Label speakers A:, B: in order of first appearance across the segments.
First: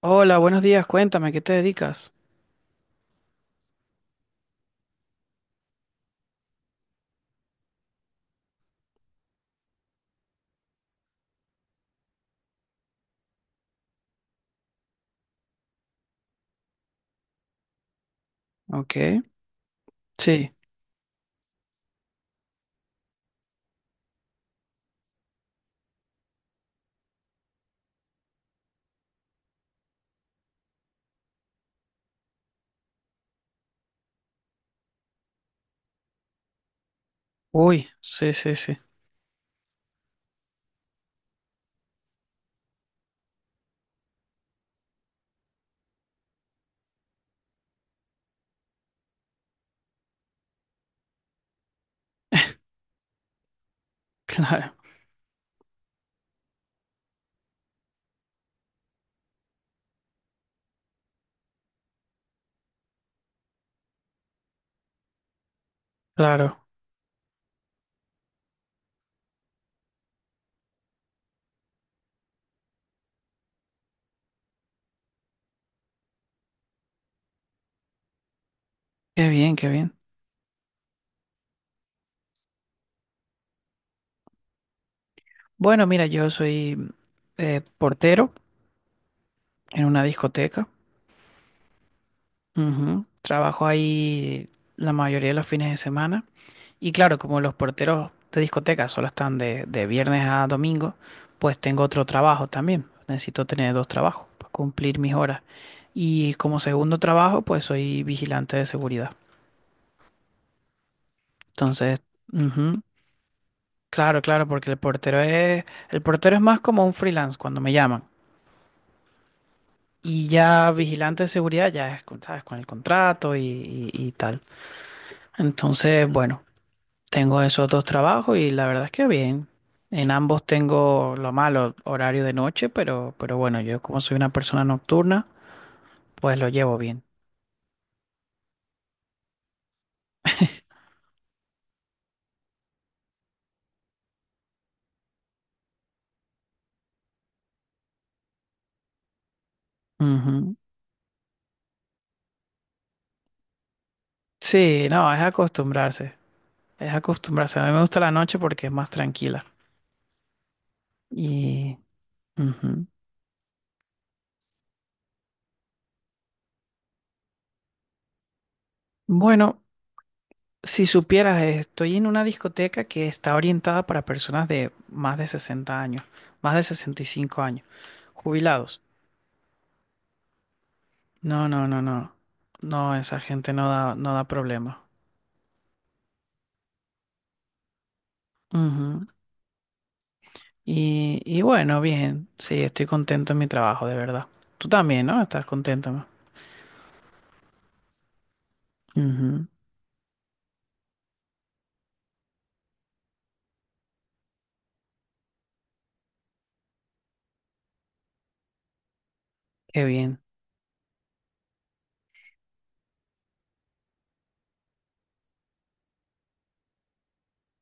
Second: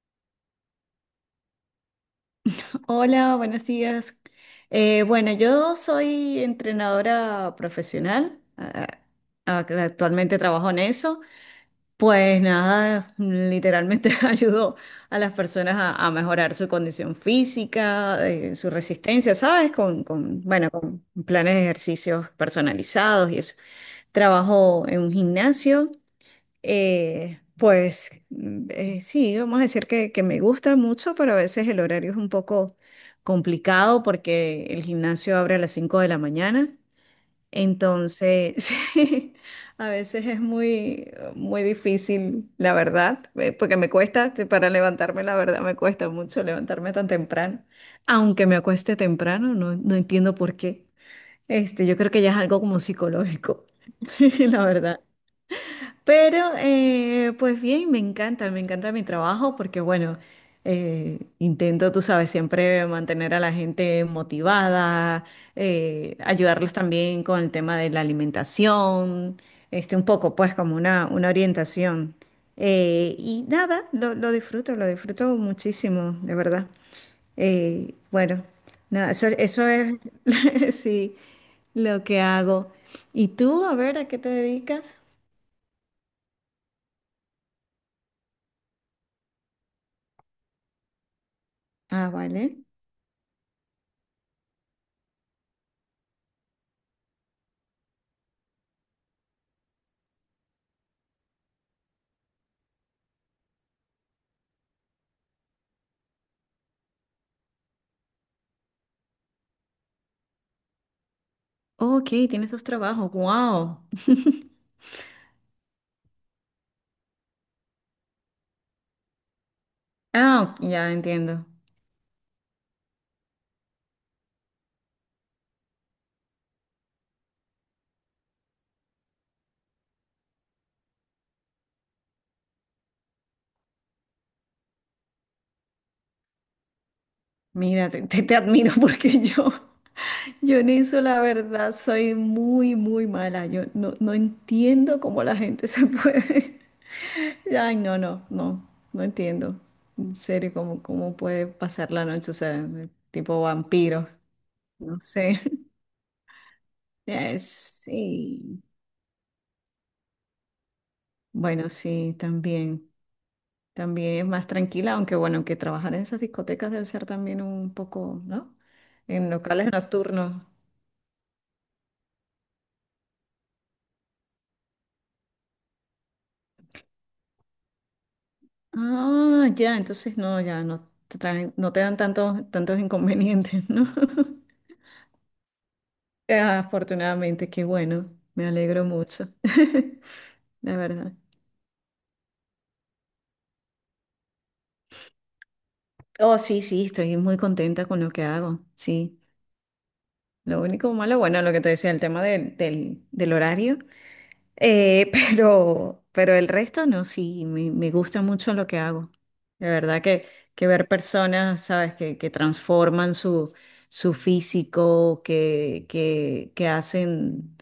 A: Hola, buenos días, cuéntame, ¿qué te dedicas?
B: Hola, buenos días. Bueno, yo soy entrenadora profesional. Actualmente trabajo en eso. Pues nada, literalmente ayudo a las personas a mejorar su condición física, su
A: Ok,
B: resistencia, ¿sabes? Con, con,
A: sí.
B: bueno, con planes de ejercicios personalizados y eso. Trabajo en un gimnasio. Sí, vamos a decir que me gusta mucho, pero a veces el horario es un poco complicado porque el gimnasio abre a las 5 de la mañana.
A: Uy, sí, sí,
B: Entonces,
A: sí.
B: sí, a veces es muy, muy difícil, la verdad, porque me cuesta, para levantarme, la verdad, me cuesta mucho levantarme tan temprano. Aunque me acueste temprano, no entiendo por qué. Este, yo creo que ya es algo como psicológico, la
A: Claro,
B: verdad. Pero pues bien, me encanta mi trabajo porque bueno, intento, tú sabes, siempre mantener a la gente motivada,
A: claro.
B: ayudarlos también con el tema de la alimentación, este, un poco pues como una orientación. Y nada, lo disfruto muchísimo, de verdad. Eh, bueno, nada,
A: Qué bien,
B: eso
A: qué
B: es,
A: bien.
B: sí, lo que hago. ¿Y tú, a ver, a qué te dedicas?
A: Bueno, mira, yo soy portero en una discoteca.
B: Ah, vale.
A: Ujú. Trabajo ahí la mayoría de los fines de semana. Y claro, como los porteros de discoteca solo están de viernes a domingo, pues tengo otro trabajo también. Necesito tener dos trabajos para cumplir mis horas. Y como segundo trabajo, pues soy vigilante de seguridad.
B: Oh,
A: Entonces,
B: ok, tienes dos
A: ujú.
B: trabajos. Wow.
A: Claro, claro, porque el portero es más como un freelance cuando me llaman. Y
B: Ah, ok,
A: ya
B: ya
A: vigilante de
B: entiendo.
A: seguridad ya es, ¿sabes? Con el contrato y tal. Entonces, bueno, tengo esos dos trabajos y la verdad es que bien. En ambos tengo lo malo, horario de noche, pero bueno, yo como soy una persona nocturna, pues lo llevo bien.
B: Mira, te admiro porque yo en eso la verdad soy muy, muy mala. Yo no entiendo cómo la gente se puede. Ay, no, no, no, no entiendo. En serio,
A: Ujú.
B: cómo, cómo puede pasar la noche, o sea, tipo vampiro.
A: Sí,
B: No
A: no, es
B: sé.
A: acostumbrarse. Es acostumbrarse. A mí me gusta la noche
B: Sí.
A: porque es más tranquila.
B: Bueno,
A: Y
B: sí,
A: ujú.
B: también. También es más tranquila, aunque bueno, aunque trabajar en esas discotecas debe ser también un poco, ¿no? En
A: Bueno,
B: locales nocturnos.
A: si supieras, estoy en una discoteca que está orientada para personas de más de 60 años, más de 65 años, jubilados.
B: Ah, ya, entonces no, ya no te
A: No,
B: traen,
A: no,
B: no te
A: no,
B: dan
A: no.
B: tantos, tantos
A: No, esa gente no
B: inconvenientes, ¿no?
A: da, no da problema.
B: Afortunadamente, qué bueno, me alegro
A: Ujú.
B: mucho, la verdad.
A: Y bueno, bien, sí, estoy contento en mi trabajo, de verdad. Tú también, ¿no? Estás contento, ¿no?
B: Oh, sí, sí, estoy muy contenta con lo que hago, sí.
A: Ujú.
B: Lo único malo, bueno, lo que te decía, el tema del horario. Pero el resto no, sí, me gusta mucho lo que hago. De
A: Qué
B: verdad
A: bien,
B: que ver personas, ¿sabes? Que transforman su, su físico, que hacen,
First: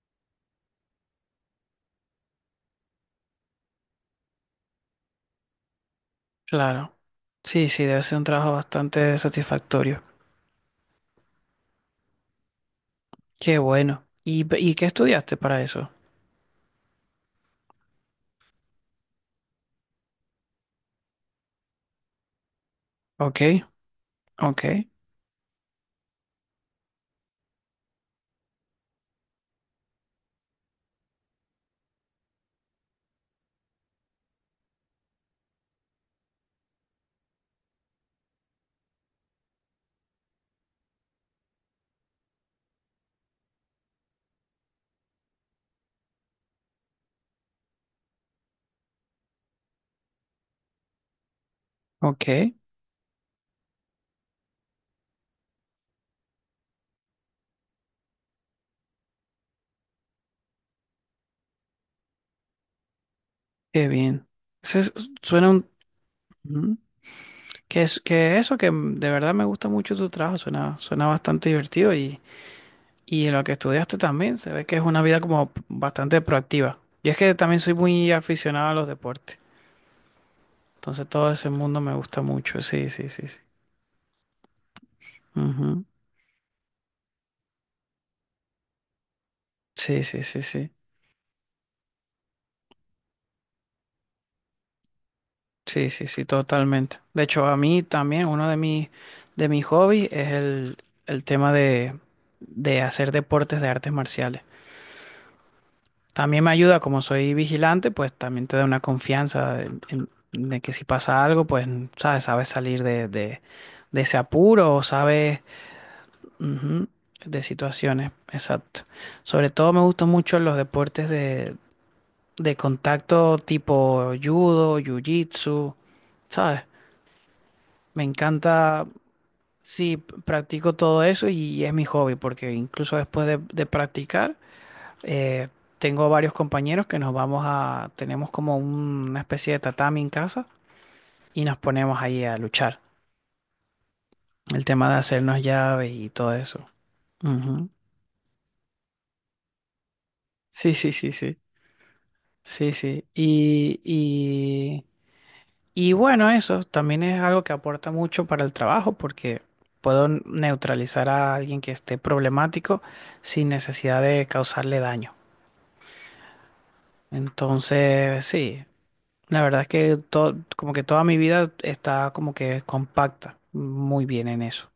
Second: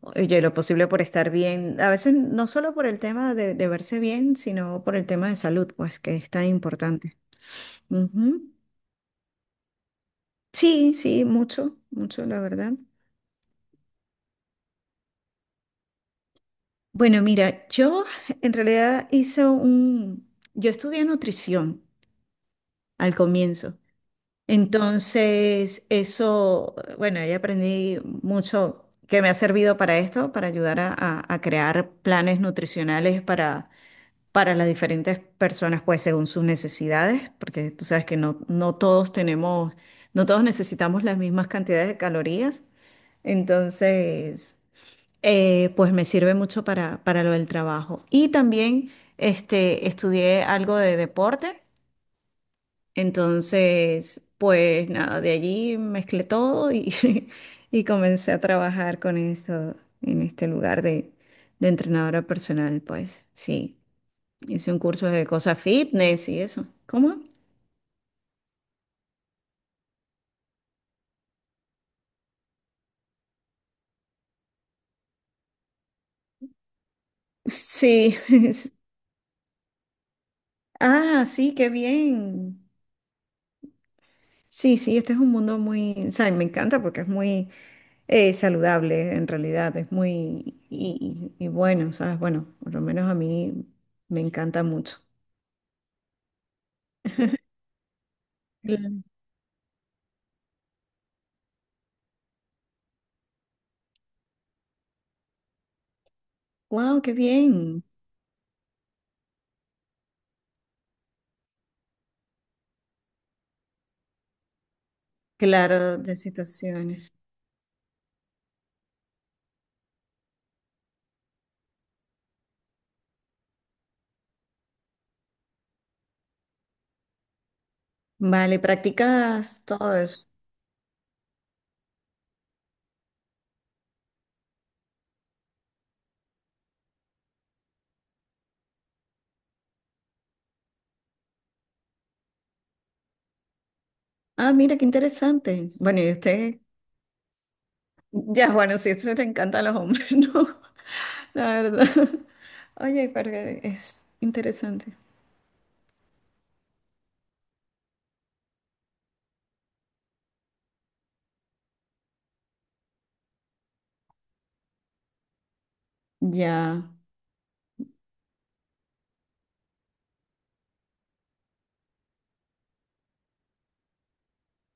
B: oye, lo posible por estar bien. A veces no solo por el tema de verse bien, sino por el tema de salud, pues que es tan
A: claro.
B: importante.
A: Sí, sí, debe ser un
B: Ujú.
A: trabajo bastante satisfactorio.
B: Sí, sí, mucho, mucho, la verdad.
A: Qué bueno. Y qué estudiaste para eso?
B: Bueno, mira, yo en realidad yo estudié nutrición al
A: Ok,
B: comienzo.
A: ok,
B: Entonces, eso, bueno, ahí aprendí mucho que me ha servido para esto, para ayudar a crear planes nutricionales para las diferentes personas, pues según sus necesidades, porque tú sabes que no todos tenemos, no todos necesitamos las mismas cantidades de calorías. Entonces, pues me sirve mucho para lo del trabajo. Y también este, estudié algo de deporte,
A: ok.
B: entonces, pues nada, de allí mezclé todo y y comencé a trabajar con esto en este lugar de entrenadora personal, pues sí.
A: Qué bien.
B: Hice un
A: Ese es-
B: curso de
A: Suena
B: cosas
A: un...
B: fitness y eso.
A: ujú.
B: ¿Cómo?
A: Que, es, que eso, que de verdad me gusta mucho tu trabajo, suena, suena bastante divertido y lo que estudiaste también, se ve que es una vida como bastante proactiva. Y es que también soy muy
B: Sí.
A: aficionado a los deportes, entonces
B: Ah,
A: todo ese
B: sí, qué
A: mundo me gusta mucho,
B: bien.
A: sí, sí, sí, sí.
B: Sí, sí, este es un mundo
A: Ujú.
B: muy, o sea, me encanta porque es muy saludable en realidad, es
A: Sí, sí, sí,
B: muy,
A: sí.
B: y bueno, ¿sabes? Bueno, por lo menos a mí me encanta mucho.
A: Sí, sí, sí, totalmente. De hecho, a mí también uno de mis hobbies es el tema de hacer deportes de artes marciales. También me ayuda,
B: Wow,
A: como
B: qué
A: soy
B: bien.
A: vigilante, pues también te da una confianza de que si pasa algo, pues sabes, sabes salir de ese apuro o sabes
B: Claro, de
A: ujú,
B: situaciones.
A: de situaciones. Exacto. Sobre todo me gustan mucho los deportes de contacto tipo judo, jiu-jitsu, ¿sabes? Me
B: Vale,
A: encanta,
B: practicas todo
A: sí,
B: eso.
A: practico todo eso y es mi hobby, porque incluso después de practicar. Eh, Tengo varios compañeros que nos vamos a, tenemos como una especie de tatami en casa y nos ponemos ahí a luchar.
B: Ah,
A: El
B: mira, qué
A: tema de hacernos
B: interesante.
A: llaves
B: Bueno,
A: y
B: y
A: todo
B: usted,
A: eso. Ujú.
B: ya, bueno, sí, eso te encanta a los hombres, ¿no?
A: Sí, sí, sí, sí.
B: La verdad.
A: Sí, sí.
B: Oye, pero es interesante.
A: Y bueno, eso también es algo que aporta mucho para el trabajo porque puedo neutralizar a alguien que esté problemático sin necesidad de causarle daño.
B: Ya,
A: Entonces, sí, la verdad es que todo, como que toda mi vida está como que compacta, muy bien en eso.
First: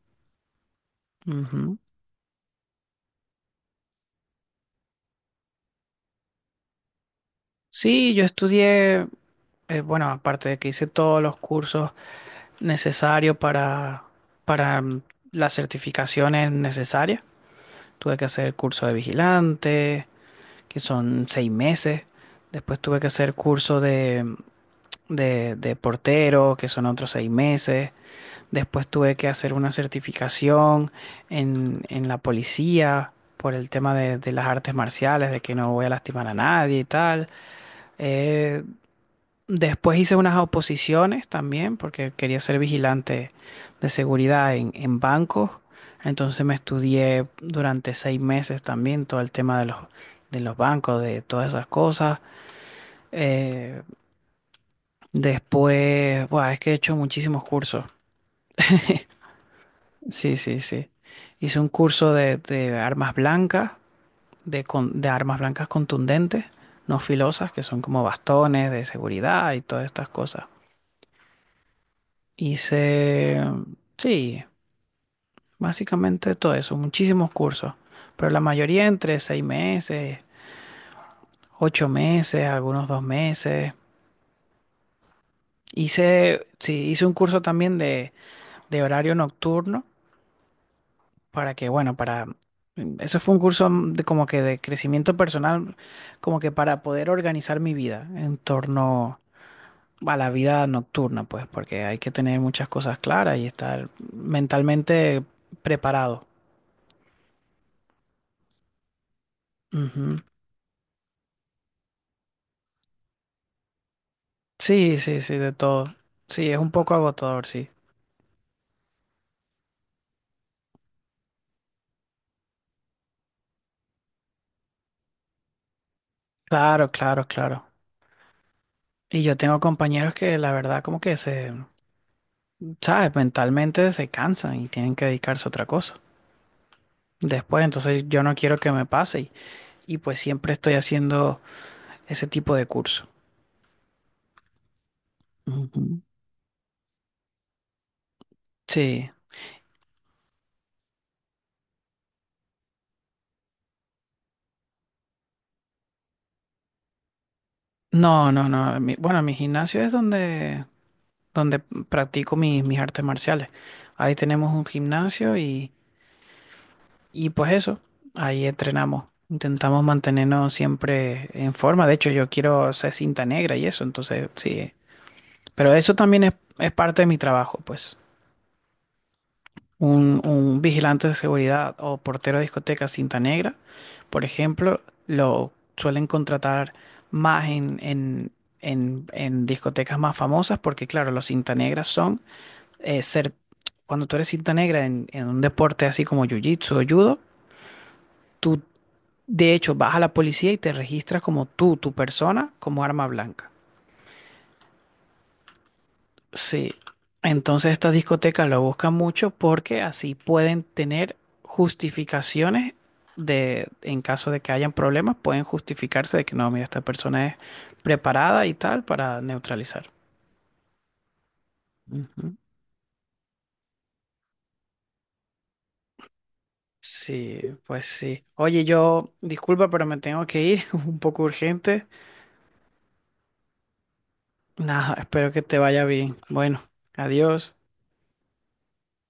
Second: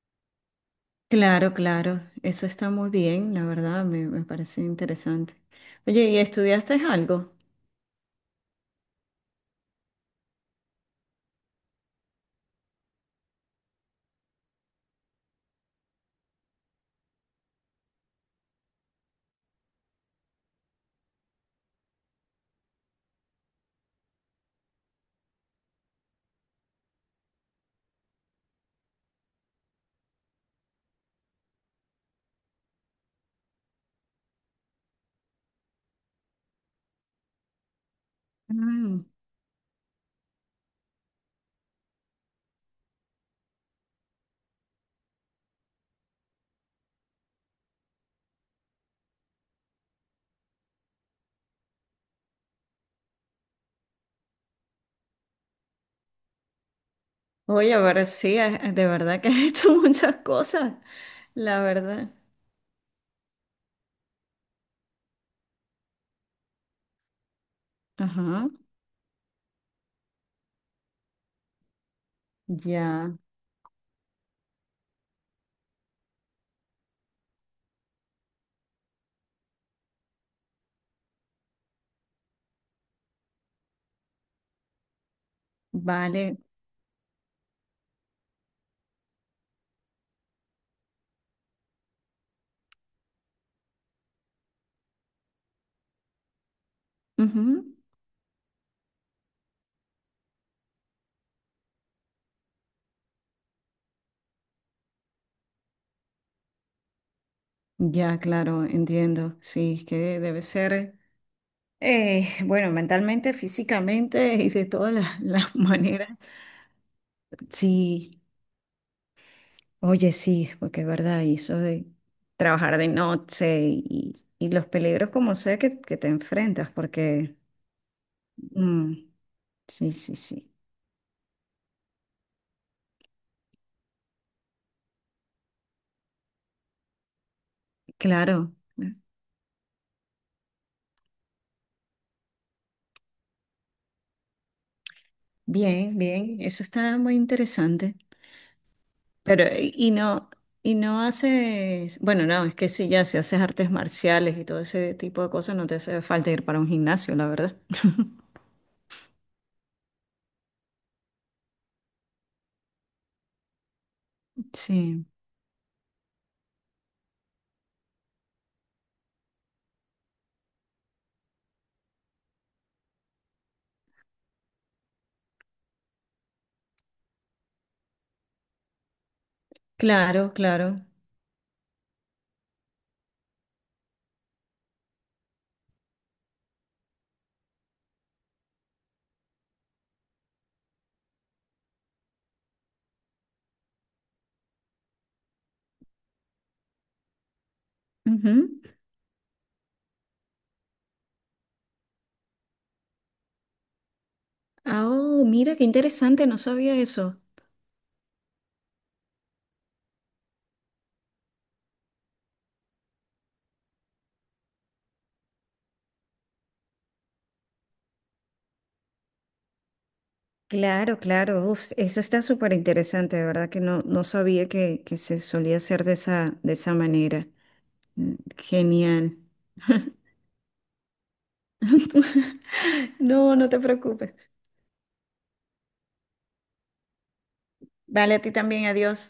B: claro,
A: Ujú.
B: claro. Eso está muy bien, la verdad, me parece interesante. Oye, ¿y estudiaste algo?
A: Sí, yo estudié, bueno, aparte de que hice todos los cursos necesarios para, para las certificaciones necesarias, tuve que hacer curso de vigilante, que son 6 meses. Después tuve que hacer curso de portero, que son otros 6 meses. Después tuve que hacer una certificación en la policía por el tema de las artes marciales, de que no voy a lastimar a nadie y tal. Eh,
B: Mm.
A: Después hice unas oposiciones también porque quería ser vigilante de seguridad en bancos. Entonces me estudié durante 6 meses también todo el tema de los bancos, de todas esas cosas. Eh, Después, buah, es que he hecho muchísimos
B: Oye,
A: cursos.
B: pero sí, de verdad que has hecho muchas
A: Sí, sí,
B: cosas,
A: sí. Hice
B: la
A: un
B: verdad.
A: curso de armas blancas, de armas blancas contundentes, no filosas, que son como
B: Ajá,
A: bastones de seguridad y todas estas cosas.
B: ya.
A: Hice, sí, básicamente todo eso, muchísimos cursos, pero la mayoría entre 6 meses, 8 meses, algunos 2 meses.
B: Vale.
A: Hice, sí, hice un curso también de horario nocturno para que, bueno, para... eso fue un curso de como que de crecimiento personal, como que para poder organizar mi
B: Ujú.
A: vida en torno a la vida nocturna, pues, porque hay que tener muchas cosas claras y estar mentalmente preparado.
B: Ya, claro, entiendo. Sí, es que
A: Ujú.
B: debe ser, bueno, mentalmente, físicamente y de todas
A: Sí, sí,
B: las,
A: sí, de
B: las
A: todo.
B: maneras.
A: Sí, es un poco agotador, sí.
B: Sí, oye, sí, porque es verdad, y eso de trabajar de noche y los peligros como sea que te enfrentas,
A: Claro, claro,
B: porque...
A: claro.
B: mm,
A: Y yo tengo
B: sí,
A: compañeros
B: sí,
A: que
B: sí.
A: la verdad como que se, ¿sabes? Mentalmente se cansan y tienen que dedicarse a otra cosa. Después, entonces yo no
B: Claro.
A: quiero que me pase, y pues siempre estoy haciendo ese tipo de curso.
B: Bien,
A: Ujú.
B: bien, eso está muy interesante.
A: Sí.
B: Pero, y no haces, bueno, no, es que sí, ya si haces artes marciales y todo ese tipo de cosas, no te hace falta ir para un gimnasio, la verdad.
A: No, no, no. Bueno, mi gimnasio es donde, donde practico mis, mis artes marciales. Ahí tenemos un
B: Sí,
A: gimnasio y pues eso, ahí entrenamos. Intentamos mantenernos siempre en forma. De hecho, yo quiero ser cinta negra y eso, entonces sí. Pero eso también es parte de mi trabajo, pues. un,
B: claro,
A: un
B: claro.
A: vigilante de seguridad o portero de discoteca cinta negra, por ejemplo, lo suelen contratar más en discotecas más famosas porque, claro, los cinta negras son eh, ser, cuando tú eres cinta negra en un deporte así como jiu-jitsu o judo,
B: Ujú.
A: tú de hecho vas a la policía y te registras como tú, tu persona, como arma blanca.
B: Ah, oh, mira, qué interesante, no
A: Sí,
B: sabía eso.
A: entonces estas discotecas lo buscan mucho porque así pueden tener justificaciones de, en caso de que hayan problemas, pueden justificarse de que no, mira, esta persona es preparada y tal para neutralizar.
B: Claro, claro, uf, eso está
A: Ujú.
B: súper interesante, de verdad que no, no sabía que se solía hacer de esa manera.
A: Sí, pues
B: Mm,
A: sí. Oye, yo,
B: genial.
A: disculpa, pero me tengo que ir, un poco urgente.
B: No, no te preocupes.
A: Nada, espero que te vaya bien. Bueno, adiós.
B: Vale, a ti también, adiós.